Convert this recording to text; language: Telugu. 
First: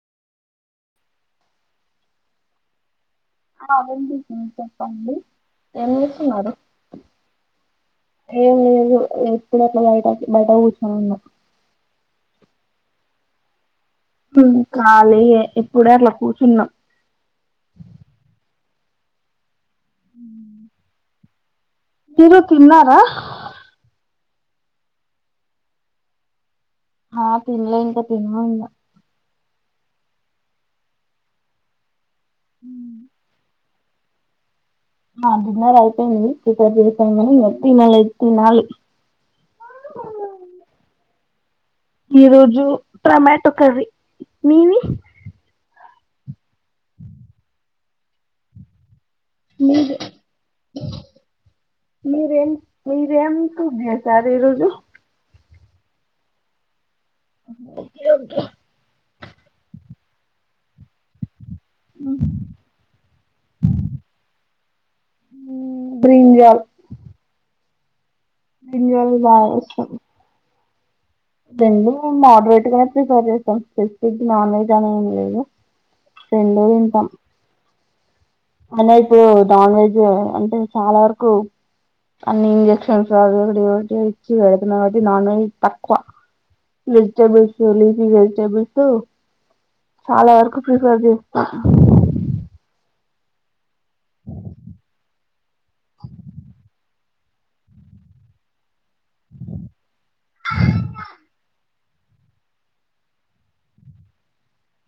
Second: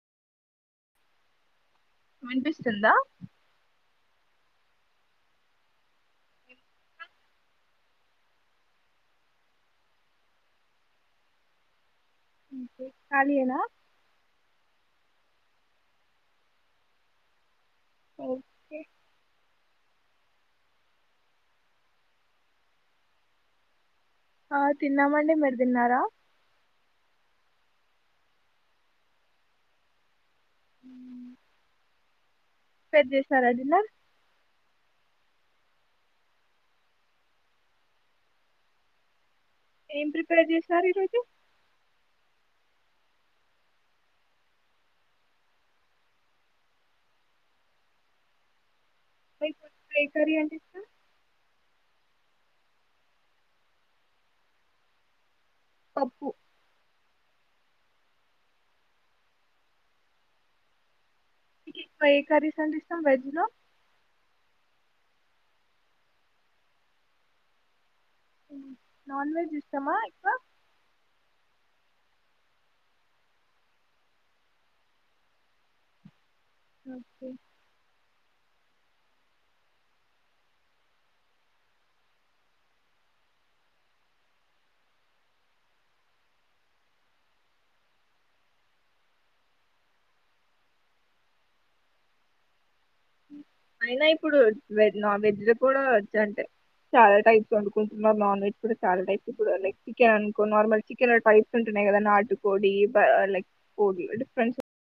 వినిపిస్తుందా ఆ విన్పిస్సుంది చెప్పండి. ఏం లేదు ఇప్పుడే అట్లా బయటకి బయట కూర్చోనున్న ఇంకే కలియేనా ఉ కాలియే ఇప్పుడే అట్లా కూచ్చున్నా ఓకే హ్మ్ మీరు తిన్నారా ఆ తిన్నామండి మీరు దిన్నారా ఆ తిన్నలే ఇంకా తిన్నల్ల ఉ పేర్ జేసినారు డిన్నర్ ఆ డిన్నర్ అయ్పేంది. ప్రిపేర్ జేసినం గానీ ఇంగ తినాల్ తినాలి ఏం ప్రిపేర్ జేస్నారు ఈ రోజు ఈ రోజు టొమాటో కర్రీ మీది మీకు మీది ఏ కర్రీ అంటే ఇష్టం మీరేం మీరుం సూప్ చేసారు ఈరోజు పప్పు ఓకే ఓకే ఎక్కవ ఏ కర్రీస్ అంటే ఇష్టం వెజ్ లో బ్రీంజల్ బ్రింజల్ నాన్ బాగా వెజ్ ఇష్టం ఇష్టమా ఎక్కువ రెండూ మోడరేట్ గానే ప్రిఫర్ చేస్తాం స్పెసిఫిక్ నాన్ వెజ్ అని ఏం లేదు రెండూ తింటాం ఓకే అన్నయ్యకు నాన్ వెజ్ అంటే చాలా వరకు అన్ని ఇంజక్షన్స్ అవొకటి ఇవొకటి ఇచ్చి పెడుతున్నారు కాబట్టి నాన్ వెజ్ తక్కువ వెజిటబుల్స్ లీఫీ వెజిటబుల్స్ చాలా వరకు ప్రిఫర్ చేస్త హ [unintelligible] అయినా ఇప్పుడు వెజ్ నాన్ వె ఇది కూడా వచ్ అంటే చాలా టైప్స్ వండుకుంటున్నారు నాన్ వెజ్ కూడ్ చాలా టైప్స్ కుడ్ లైక్ చికెన్ ఇంకో నార్మల్ చికెన్ టైప్ టున్నాయి కదా నాటుకోడి బా లైక్ కోడి డిఫరెంట్స్